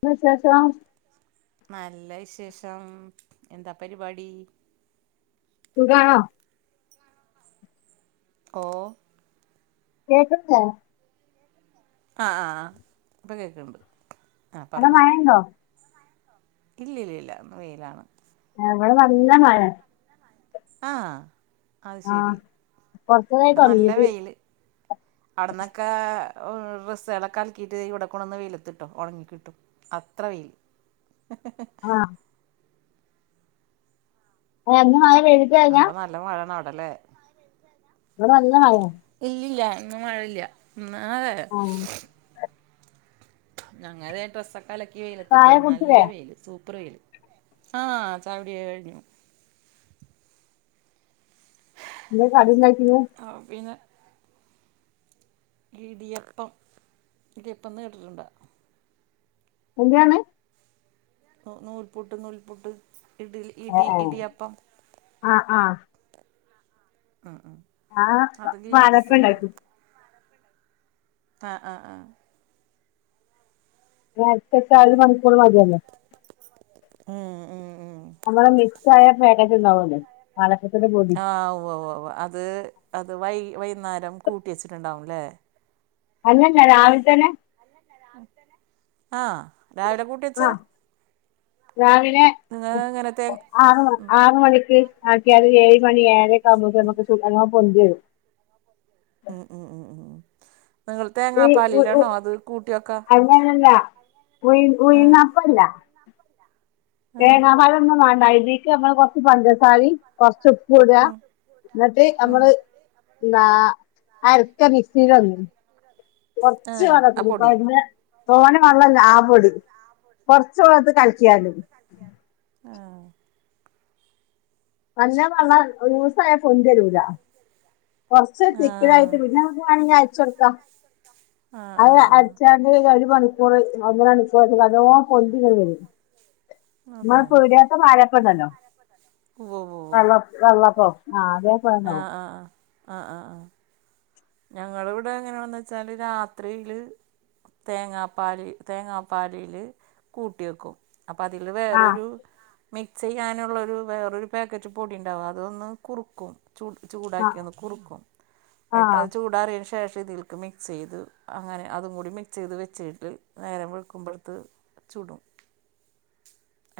എന്താ വിശേഷം നല്ല വിശേഷം എന്താ പരിപാടി സുഖാണോ ഓ കേക്ക്ണില്ലേ ആ ആ ആ ഇപ്പം കേൾക്ക്ണ്ട് ആ അവിടെ പറഞ്ഞോ മഴയുണ്ടോ ഇല്ല ഇല്ലല്ല ഇന്ന് വെയിലാണ് ഏ ഇവടെ നല്ല മഴേ ആഹ് അത് ആ ശരി കുറച്ചതായി ഇവിടെ നല്ല തുടങ്ങിയിട്ട് വെയില് അവ്ട്ന്നൊക്കെ ഡ്രസ്സ്‌കളോക്കെ അൽക്കിയിട്ട് ഇവിടെ കൊട്ന്ന് വെയിലത്തിട്ടോ ഉണങ്ങിക്കിട്ടും അത്ര വെയിൽ ആഹ് എ ഇന്ന് മഴ പെയ് അപ്പൊ നല്ല മഴാണ് അവിട ലെ ഇവടെ നല്ല മയെണ് ഇല്ലില്ല ഇന്ന് മഴല്ല ഇന്നാ ആ ഞങ്ങൾ ഇതേ ഡ്രസ്സൊക്കെ അലക്കി വെയിലത്ത് ചായ ഇട്ടെക്ക്ണ് നല്ല കുടിച്ചില്ലേ വെയില് സൂപ്പർ വെയില് ആഹ് ചായ കുടി ഒക്കെ കഴിഞ്ഞു എന്ദേ കടിണ്ടാക്കിന്ന് ആ പിന്നെ ഇടിയപ്പം ഇടിയപ്പം ന്ന് കേട്ടിട്ടുണ്ടോ എന്തേർഞ് നൂൽപുട്ട് നൂൽപുട്ട് ഇഡ്ലി ഇടി ഇടിയപ്പം ആഹ് ആഹ് ആഹ് ആഹ് ഞാൻ പാലപ്പം ഇണ്ടാക്കി ആ ആ ആഹ് അരച്ചചാ ഒരു മണിക്കൂർ മതിയല്ലോ എ എഹ് നമ്മളെ മിക്സ് ആയ പേക്കറ്റ് ഇണ്ടാവല്ലേ പാലപ്പത്തിന്റെ പൊ ആ ഉവ്വവ്വവ അത് അത് വൈ വൈന്നാരം കൂട്ടി വെച്ചിട്ടുണ്ടാവുംല്ലേ അല്ലല്ല രാവിൽ തന്നെ ആ രാവിലെ കു ആ രാവിലെ നിങ്ങള് എങ്ങനത്തെ ആറ് ആറ് മണിക്ക് ആക്കിയാല് ഏഴ് മണി ഏഴരക്കെ ആവുമ്പോക്ക് നമ്മക്ക് ചുടാ നല്ലോം പൊന്തിവരും ഉം ഉം ഉം ഉം ഉ നിങ്ങൾ തേങ്ങാപ്പാലില്ലാണോ അത് കൂട്ടി വെക്കാ ല്ലല്ല ഉയ് ആഹ് ഉയ്ന്ന പ്പല്ല ആഹ് തേങ്ങാ പാലൊന്നും വേണ്ട ഇ തീക്ക് നമ്മള് കൊറച്ച് പഞ്ചസാരിം കൊറച്ച് ഉപ്പും ഇ ടാ ഉം ഇന്നട്ട് ഉം നമ്മള് ന്താ അരക്ക മിക്സില് [unintelligible] കൊറച്ച് ആഹ് ആ പൊടി [unintelligible] തോ നെ വെള്ള ലാപെടും കൊറച്ച് വള്ളത്ത് കലക്കിയാ തി ആഹ് നല്ലോ വള്ളം ലൂസായാ പെന്തി രൂല്ല കുറച്ച് തിക്ക് ആഹ് ലായിട്ട് പിന്നെ നമ്മക്ക് മാണങ്കി അയച്ചോട്ക്കാ ആഹ് അഹ് ആഹ് അരച്ചാ ആഹ് [unintelligible] ഒര് മണിക്കൂർ ഒന്നര ണി [unintelligible] നല്ലോം പൊന്തി ങ്ങട്ട് വരും അതെ മ്മളെ പീടെത്തെ പാലപ്പണ്ടല്ലോ വ്വ് വ്വോ വെള്ള വെള്ളപ്പം ആ അതാ പർ ആ ആ ആ ആ ആ ആ ഞങ്ങള ഇവിടെ എങ്ങനെ ന്ന് വെച്ചാല് രാത്രിയില് തേങ്ങാപ്പാല് തേങ്ങാപ്പാലില് കൂട്ടി വെക്കും അപ്പം അതില് ആ വേറൊരു മിക്സ് ചെയ്യാനുള്ളൊരു വേറൊരു പാക്കറ്റ് പൊടിണ്ടാവും അതൊന്ന് കുറുക്കും ചു ആ ചൂടാക്കി ഒന്ന് കുറുക്കും ങ്ങട്ടാ ആ ചൂ ടാറിയേന് ശേഷം ഇതിൽക്ക് മിക്സെയ്ത് അങ്ങനെ അതും കൂടി മിക്സെയ്ത് വെച്ചിട്ട് നേരം വഴുക്കുമ്പോഴ്ക്ക് ചൂടും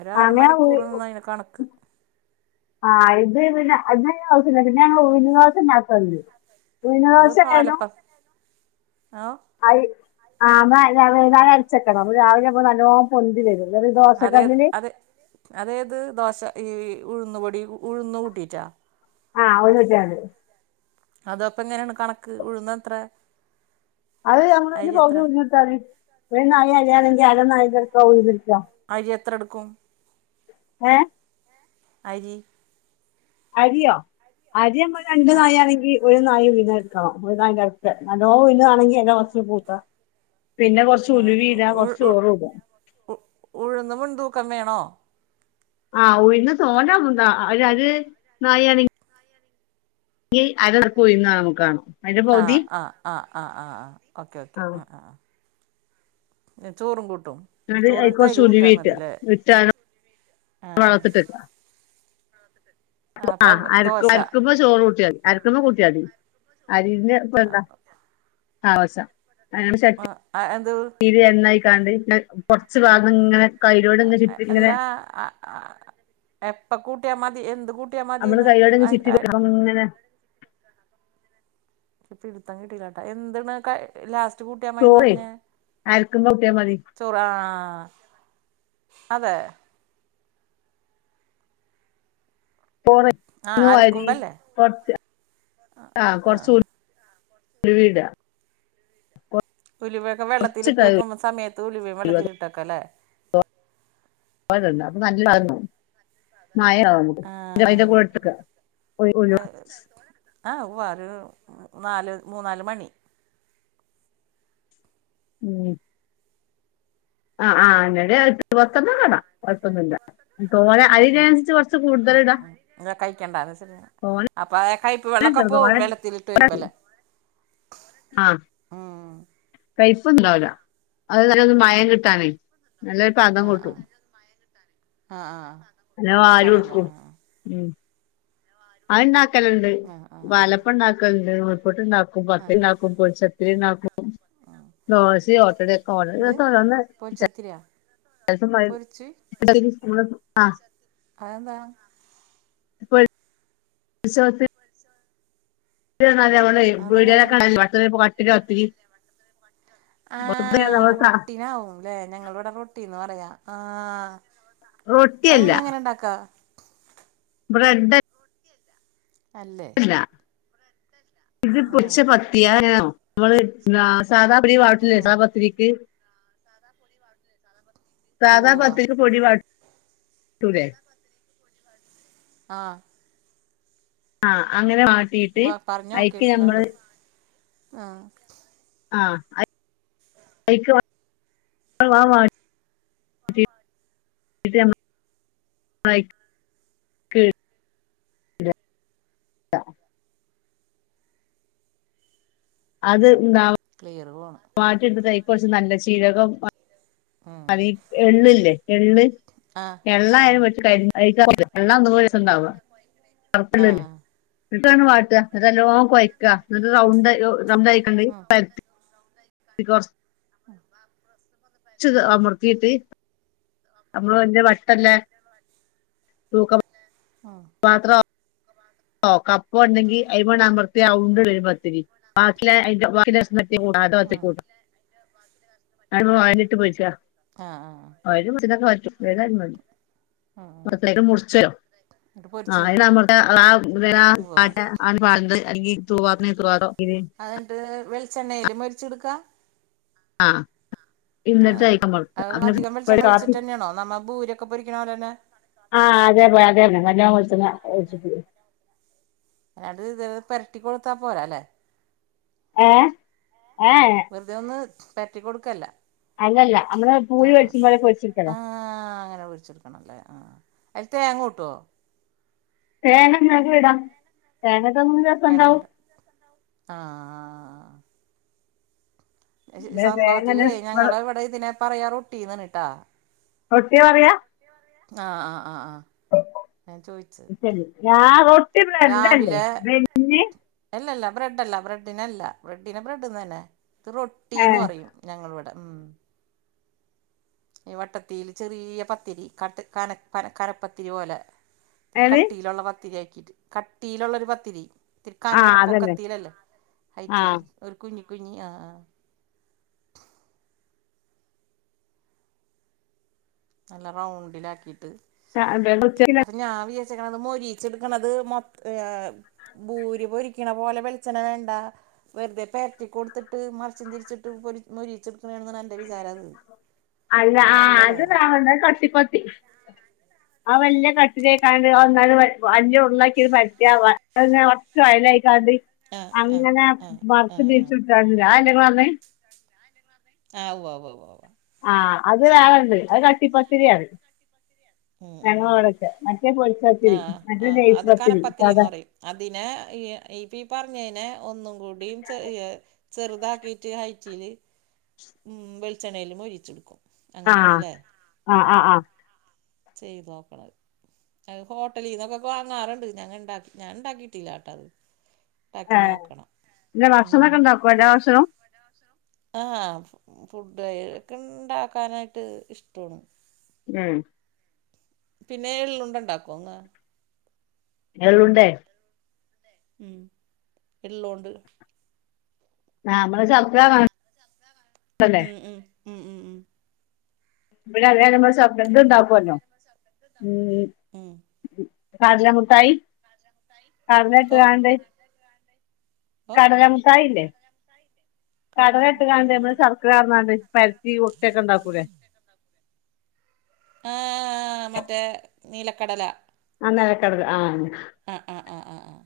ഒരാറ് അങ്ങനെ മണിക്കൂർ ന്നാ അയിന് കണക്ക് ആഹ് ഇത്പിന്നെ ഇത് ഔസ്യല്ല പിന്നെ ങ്ങള് ഉയ്ന്ന് ദോശ ണ്ടാക്കൽണ്ട് [unintelligible] [unintelligible] അത് പാലപ്പം ആ വൈന്നാരം അരച്ചക്കണ രാവിലെ ആവുമ്പം നല്ലോ പൊന്തി വരും. ഒരു അതെത് ദോശക്കല്ലില് അതെ അതേത് ദോശ ഈ ഉഴുന്ന് പൊടി ഉഴുന്നു കൂട്ടിട്ടാ ആഹ് ഉയ്ന്ന്ണ്ടായാണ്ട് അത് അപ്പം എങ്ങനെണ് കണക്ക് ഉഴുന്നത്ര അത് നമ്മള് ആയിന്റെ പകുതി ഉയ്ന്ന് ട്ത്താ മതി ഒര് നാഴി അരിയാണങ്കി അരനാഴിന്റെപൗതി ട്ക്കാ അരി എത്ര ട്ക്കും ഏ അരി അരിയോ അരി നമ്മൾ രണ്ട് ആ നാഴിയാണെങ്കി ഒര് നാഴി ഉയന്ന് ട്ക്കണ്ണം ഒരു നാഴിന്റെ ടുത്തെ നല്ലോ ഉയുന്ന് വാണെങ്കി അയിന്റെ കുറച്ച് കൂടാ പിന്നെ കൊറച്ച് ആ, ഉലവിടാ ഉ- കൊറച്ച് ചൊറ്ടാ ഉ ഉഴുന്ന് മുൻ തൂക്കം വേണോ? ആഹ് ഉയുന്ന് തോനെ ഇടേണ്ട.. അരി നായി ആണെങ്കി ഈ അരറക്കു ഉയുന്നു [unintelligible] അയിന്റെ ആ പൗതി ആ ആ ആ ആ ആ ഓക്കെ ഓക്കെ ആഹ് ആ ആ ആ എ ചോറും കൂട്ടും എന്നിട്ട് അയിക്കൊറച്ച് [unintelligible] ഉലുവീട്ടാ മതില്ലേ ഇട്ടാണ്ട് ആഹ്.. ആ ആ അപ്പം അരക്കു ദോശ അരക്കുമ്പോ ചോറ് കൂട്ടിയാ മതി.. അരക്കുമ്പ കൂട്ടിയാ മതി. അരിന് ഇപ്പ എന്താ ആ ദോശ ആ, [unintelligible] [unintelligible] ആ, എന്ത് കൊറച്ച് ഭാഗം ഇങ്ങനെ കയിലോട് [unintelligible] ഇങ്ങനെ അ അ എപ്പ കൂട്ടിയാ മതി എന്ത് കൂട്ടിയാ മതിന്ന് ങ്ങനെ പിടുത്താം കിട്ടീലാട്ടാ എന്തു [unintelligible] ലാസ്റ്റ് ചോറേ കൂട്ടിയമയിന്നുറഞ്ഞേ? അരക്കുമ്പോ കൂട്ടിയാ മതി ചോറ് ആ അതെ [unintelligible] ആ അരക്കുമ്പല്ലേ കൊറച്ച് ആഹ ആ കൊറച്ചൂടി [unintelligible] ഉലുവൊക്കെ കൊറച്ച് വെള്ളത്തിലിട്ട് വെക്കുമ്പ സമയത്ത് ഉലുവിം വെള്ളത്തിലട്ടക്കല്ലേ [unintelligible] [unintelligible] ആ മഴയുണ്ടോ? [unintelligible] ആ ഉവ്വ അത് ഒരു നാല് മൂന്നാല് മണി ഉം ആഹ്. ആ. എന്നട്ട് എട്ട് പത്തണ്ണോകിട കുഴപ്പൊന്നില്ല തോനെ ഉം ഉം അയിനനുസരിച് കുറച്ച് ഉം കൂടുതലിടാ തോനെ അപ്പൊആ കയ്പ്പ് വെള്ളക്കൊ പോവു വെള്ളത്തിലിട്ട് വരുമ്പല്ലേ? ആഹ ഉം കയ്പ്പ്ണ്ടാവുലാ അഹ്‌ നല്ലൊരു മയം കിട്ടാനേ നല്ല ആ ആ [unintelligible] ആഹ് ആഹ് ഞാൻ അതെല്ലേ വാരിട്ക്കും ആഹ് ഉം അത്ണ്ടാക്കലണ്ട് ആഹ് ആഹ് പാലപ്പണ്ടാക്കലണ്ട്, നൂൽ പുട്ട്ണ്ടാക്കും, ആഹ് ആഹ് പത്തിരിണ്ടാക്കും, പൊരിച്ചത്തിരിണ്ടാക്കും. ദോശേം ഓട്ടടിം ക്കെ [unintelligible] രസാനല്ലേ പൊരിച്ചത്തിരി [unintelligible] ആ [unintelligible] അതെന്താ [unintelligible] [unintelligible] [unintelligible] പീഡിലൊക്കെ അതെങ്ങനെയാണ് [unintelligible] തിരി തിരി വെറുത്താനെ നമ്മൾ താ ല്ലെ ഞങ്ങളിവ്ടെ റൊട്ടിന്ന പറയാ ആ അത് റൊട്ടിയല്ല പിന്നങ്ങനെണ്ടാക്ക? ബ്രെഡ് അല്ലേ? ല്ലാ ഇത് ആഹ് [unintelligible] നമ്മള് ആ സാദാ അരി വാട്ടൂലെ പതിരിക്ക് [unintelligible] സാധാ ഉവ്വാ പത്തിരിക്ക് പൊടി വാറ്റ് ട്ടുലേ അഹ് ആഹ് അങ്ങനെ വാട്ടിട്ട് വാ പറഞ്ഞോ അയ്ക്ക് കേൾക്കണണ്ട് ഞമ്മള് ആഹ് ആ [unintelligible] ആഹ്... വാട്ടും [unintelligible] യി [unintelligible] അത് ക്കാവാ ക്ലിയറ് പോണ് മാറ്റി ട്ത്ത്ട്ട് അയിക്ക് കൊർച്ച് നല്ല ചീരകം ഉം അതീ എള്ള് ല്ലേ എള്ള് ആഹ് എള്ളായാലും ആഹ് പറ്റും [inaudible] ത്ത് ട്ടാവാ [inaudible] ആഹ് ഇങ്ങട്ടാ ണ്ട് വാ ട്ടാ ഇങ്ങട്ടല്ലോം കൊഴക്കാ ഇങ്ങട്ട് റൗണ്ട് റൗണ്ടായി കാണ്ട് ആഹ് പര [unintelligible] ർച്ച് അമർത്തീട്ട് അപ്പോ ഇഞ്ഞ് വട്ടല്ലേ തൂക്കം ആ പാത്ര ക്കെ [unintelligible] [unintelligible] കപ്പോ ണ്ടെങ്കി ഐമണ്ട് അമർത്തിയാ ഔണ്ട് ട്ട് വരും പത്തിരി നാട്ടിലെ [unintelligible] ഉം കൂടും വായിലിട്ട് പോയിച്ചാ ആഹ് ആഹ് ആഹ് വയലൊക്കെ മാറ്റും ഏതായാലും മതി ഉം ഉം വടത്തേ മുറിച്ചരും എന്നിട്ട് ആ പൊരിച്ച് എടുക്കും നമ്മുടെ ആ ഉവ്വവ്വ [unintelligible] അ എന്നിട്ട് വെളിച്ചെണ്ണയില് മരിച്ചെടുക്ക ആഹ് ഏ അത് അധികം ഒരു വെളിച്ചണ്ണം ഒഴിച്ച്ട്ട് കാപ്പി തന്നെയാണോ നമ്മ പൂര്യാക്കെ പൊരിക്കണ പോലെ തന്നെ ആഹ് അതേ പോലെ അതേ തന്നെ നല്ലോം വെളിച്ചെണ്ണ ഒഴിച്ച് അത് ഇത് പെരട്ടി കൊടുത്താൻ പോരാ അല്ലെ ഏഹ് ഏ എ വെറുതെൊന്നും പരറ്റി കൊടുക്കല്ല അല്ലല്ല നമ്മള് പൂരി ആഹ് ആഹ് പൊരുച്ചും പോലെ പൊരിച്ചിരിക്കലാ ആഹ് അങ്ങനെ പൊരിച്ചെടുക്കണല്ലേ ആ അ യ്ല് തേങ്ങോട്ടുമോ തേങ്ങ ട് ഞോൻക്ക് ഇടാം തേങ്ങട്ട ഒന്ന് രസണ്ടാവും വേണങ്കിട ആഹ് പിന്നെ സംഭവത്തില് തേങ്ങ ഞങ്ങള് ഇവിടെ ഇതിനെ പറയാ റൊട്ടിന്നാണിട്ടാ റൊട്ടി പറയാ ആഹ് ആഹ് ആഹ് ആഹ് ഞാൻ ചോദിച്ചത് ശരി ഞാൻ റൊട്ടി ബ്രെഡ് അല്ലേ രാവിലെ ബെന്നി അല്ലല്ല ബ്രെഡ്ല്ല ബ്രെഡിനല്ല ബ്രെഡിനെ ബ്രെഡ്ന്ന് തന്നെ ഇത് ഏ റൊട്ടിന്ന് പറയും ഞങ്ങളിവിടെ ഉം ഈ വട്ടത്തില് ചെറിയ പത്തിരി കന കന കനപ്പത്തിരി പോലെ ഇത്തിരി ഏത് കട്ടിയിലുള്ള പത്തിരിയാക്കിട്ട് കട്ടിയിലുള്ളൊരു പത്തിരി തിരി ആ കന അതന്നെ പൊക്കത്തിലല്ലേ ഹൈറ്റില് ഒരു കുഞ്ഞി കുഞ്ഞി ആ ആഹ് നല്ല റൗണ്ടിലാക്കിയിട്ട് ആ അങ്ങനെ കൊച്ചൊരു ക ഞാൻ വീ ചാരിച്ചിക്കണത് മൊരിച്ചെടുക്കണത് മൊ ഭൂരി പൊരിക്കണ പോലെ വെളിച്ചെണ വേണ്ട വെറുതെ പരറ്റി കൊടുത്തിട്ട് മറിച്ചം തിരിച്ചിട്ട് മൊരിച്ചെടുക്കണ [unintelligible] അല്ല ആ അത് അങ്ങനെയല്ലല്ലേ ഞാൻ പറഞ്ഞ് കട്ടിപ്പത്തിരി ആ വല്ല്യ തട്ട് ലാക്കാണ്ട് ഒന്നായിട്ട് ഉള്ളാക്കി ഒരു പരത്തിയാ കൊറച്ച് ഓയലായിക്കാട്ട് ആഹ് ആഹ് അങ്ങനെ ആഹ് മറിച്ച് ആഹ് ആഹ് തിരിച്ച് വിട്ടിട്ടില്ല അതല്ലെ ങ്ങള് പറഞ്ഞത് ആഹ് ഉവ്വ് ഉവ്വ് ആഹ് അത് വേറെണ്ട് അത് കട്ടിപ്പത്തിരിയാണ് ഉം ഉം ഉം ഞങ്ങളവിടക്കെ മറ്റേ പൊരിച്ചത്തിരി ആഹ് മറ്റേ ആഹ് അത് നെയ്പത്തിരി കനപ്പത്തിരിന്ന് സാധാ പറയും അതിനെ ഈപ്പ പറഞ്ഞതിനെ ഒന്നും കൂടിയും ചെറുതാക്കിട്ട് ഹൈറ്റില് ഉം വെളിച്ചെണ്ണയില് മൊരീച്ചെടുക്കും ആ അങ്ങനെയണല്ലേ ആ ആ ആഹ് ആ ചെയ്തോക്കണത് അയ് ഹോട്ടലീന്നൊക്കെ വാങ്ങാറുണ്ട് ഞങ്ങള് ണ്ടാക്ക ഞാൻ ഉണ്ടാക്കിയിട്ടില്ലാട്ടത് ആഹ് ജ് ഉം ഭക്ഷണോകെ ഉണ്ടാക്കോ എല്ലാ ഭക്ഷണും ആഹ് ഫുഡ്ക്കെ ഇണ്ടാക്കാനായിട്ട് ഇഷ്ടമാണ് ഉം പിന്നെ എളളുണ്ടണ്ടാക്കോ ന്ന് എള്ളുണ്ടേ ഉം എള്ളോണ്ട് ആ നമ്മള് ചത്കാ ഉം ഉം ഉം ഉം ഉം ഇവിടെ അതെ പോലെ നമ്മള് ഇത് ഇണ്ടാക്കല്ലോ ഉം ഉം കടല മുട്ടായി ഓ കടലട്ട്ങ്ങാണ്ട് ഓ കടല മുട്ടായില്ലേ കടല കടലട്ട്ങ്ങാണ്ട് മുട്ടായി നമ്മള് അത് ശർക്കരാർ ന്ന്ങ്ങാണ്ട് പരിത്തി ഉരുട്ടി യൊക്കണ്ടാക്കൂലേ ആഹ് മറ്റേ നീലക്കടല ആഹ് നിലകടല ആന്നെ ആഹ് ആഹ് ആഹ് ആഹ്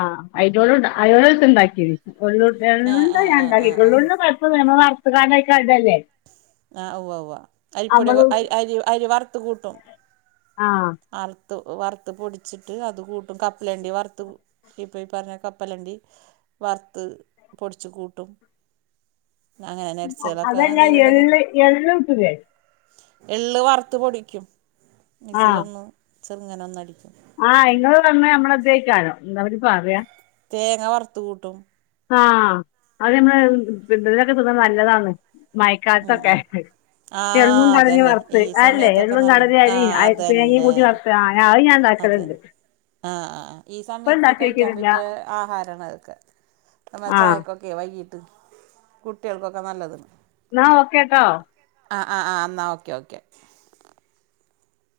ആഹ് അതിനോട് അയിനോ എള്ളുണ്ട ആഹ് എള്ളുണ്ട ആഹ് ആഹ് ഞാണ്ടാക്കി ആഹ് ആഹ് എള്ളുണ്ട കൊഴപൊന്നുല്യ നമ്മള് വറുത്ങ്ങാണ്ട് അയിക്കാണ്ട്ടല്ലേ ആഹ് ഉവ്വ വ്വവാ അരിപ്പൊടി അരി അരി അരി വറുത്ത കൂട്ടും ആഹ് വറുത്ത് വറുത്ത് പൊടിച്ചിട്ട് അത് കൂട്ടും. കപ്പലേണ്ടി വറുത്ത് ഇപ്പ ഈ പറഞ്ഞ കപ്പലണ്ടി വറുത്ത് പൊടിച്ചു കൂട്ടും അങ്ങനെ നെട്ട്സ് അതെല്ലാ എള്ള് എള്ള് കൂട്ടുലേ എള് വറുത്ത് പൊടിക്കും. ആഹ് മിക്സിയിലൊന്ന് ചെറുങ്ങനെ ഒന്ന അടിക്കും. ആഹ് ങ്ങൾ പറഞ്ഞയ് നമ്മളന്തയി ക്കാരം എന്തപ്പയ്ന് പറയ തേങ്ങ വറുത്തു കൂട്ടും. ആഹ് അത് നമ്മളെ പിന്തതിലൊക്കെ തിന്നണത് നല്ലതാണ്. ഉം മയക്കാലത്തൊക്കെ ഉം എള്ളും ആഹ് കടലിം അതന്നെ ഈ വറുത്ത് അതല്ലേ സമയത്തൊക്കെ എള്ളും നല്ലതണം കടലിം ആഹ് അരിം തേങ്ങയും അതെന്നെ കൂട്ടി വറുത്ത് ആ അത് ഞാൻ ഉണ്ടാക്കലുണ്ട് അതെന്നെ ആഹ് ആ ഈ ഇപ്പ സമയത്ത് ഉണ്ടാക്കി കഴിക്കാൻ നോക്കിട്ടില്ല പറ്റിയ പലഹാരങ്ങളൊക്കെ നമ്മ ആ ചായക്കൊക്കെ വൈകിട്ട് കുട്ടികൾക്കൊക്കെ നല്ലതാണ്. ന്നാ ഓക്കെട്ടോ ആഹ് ആഹ് ആഹ് എന്നാൽ ഓക്കെ ഓക്കെ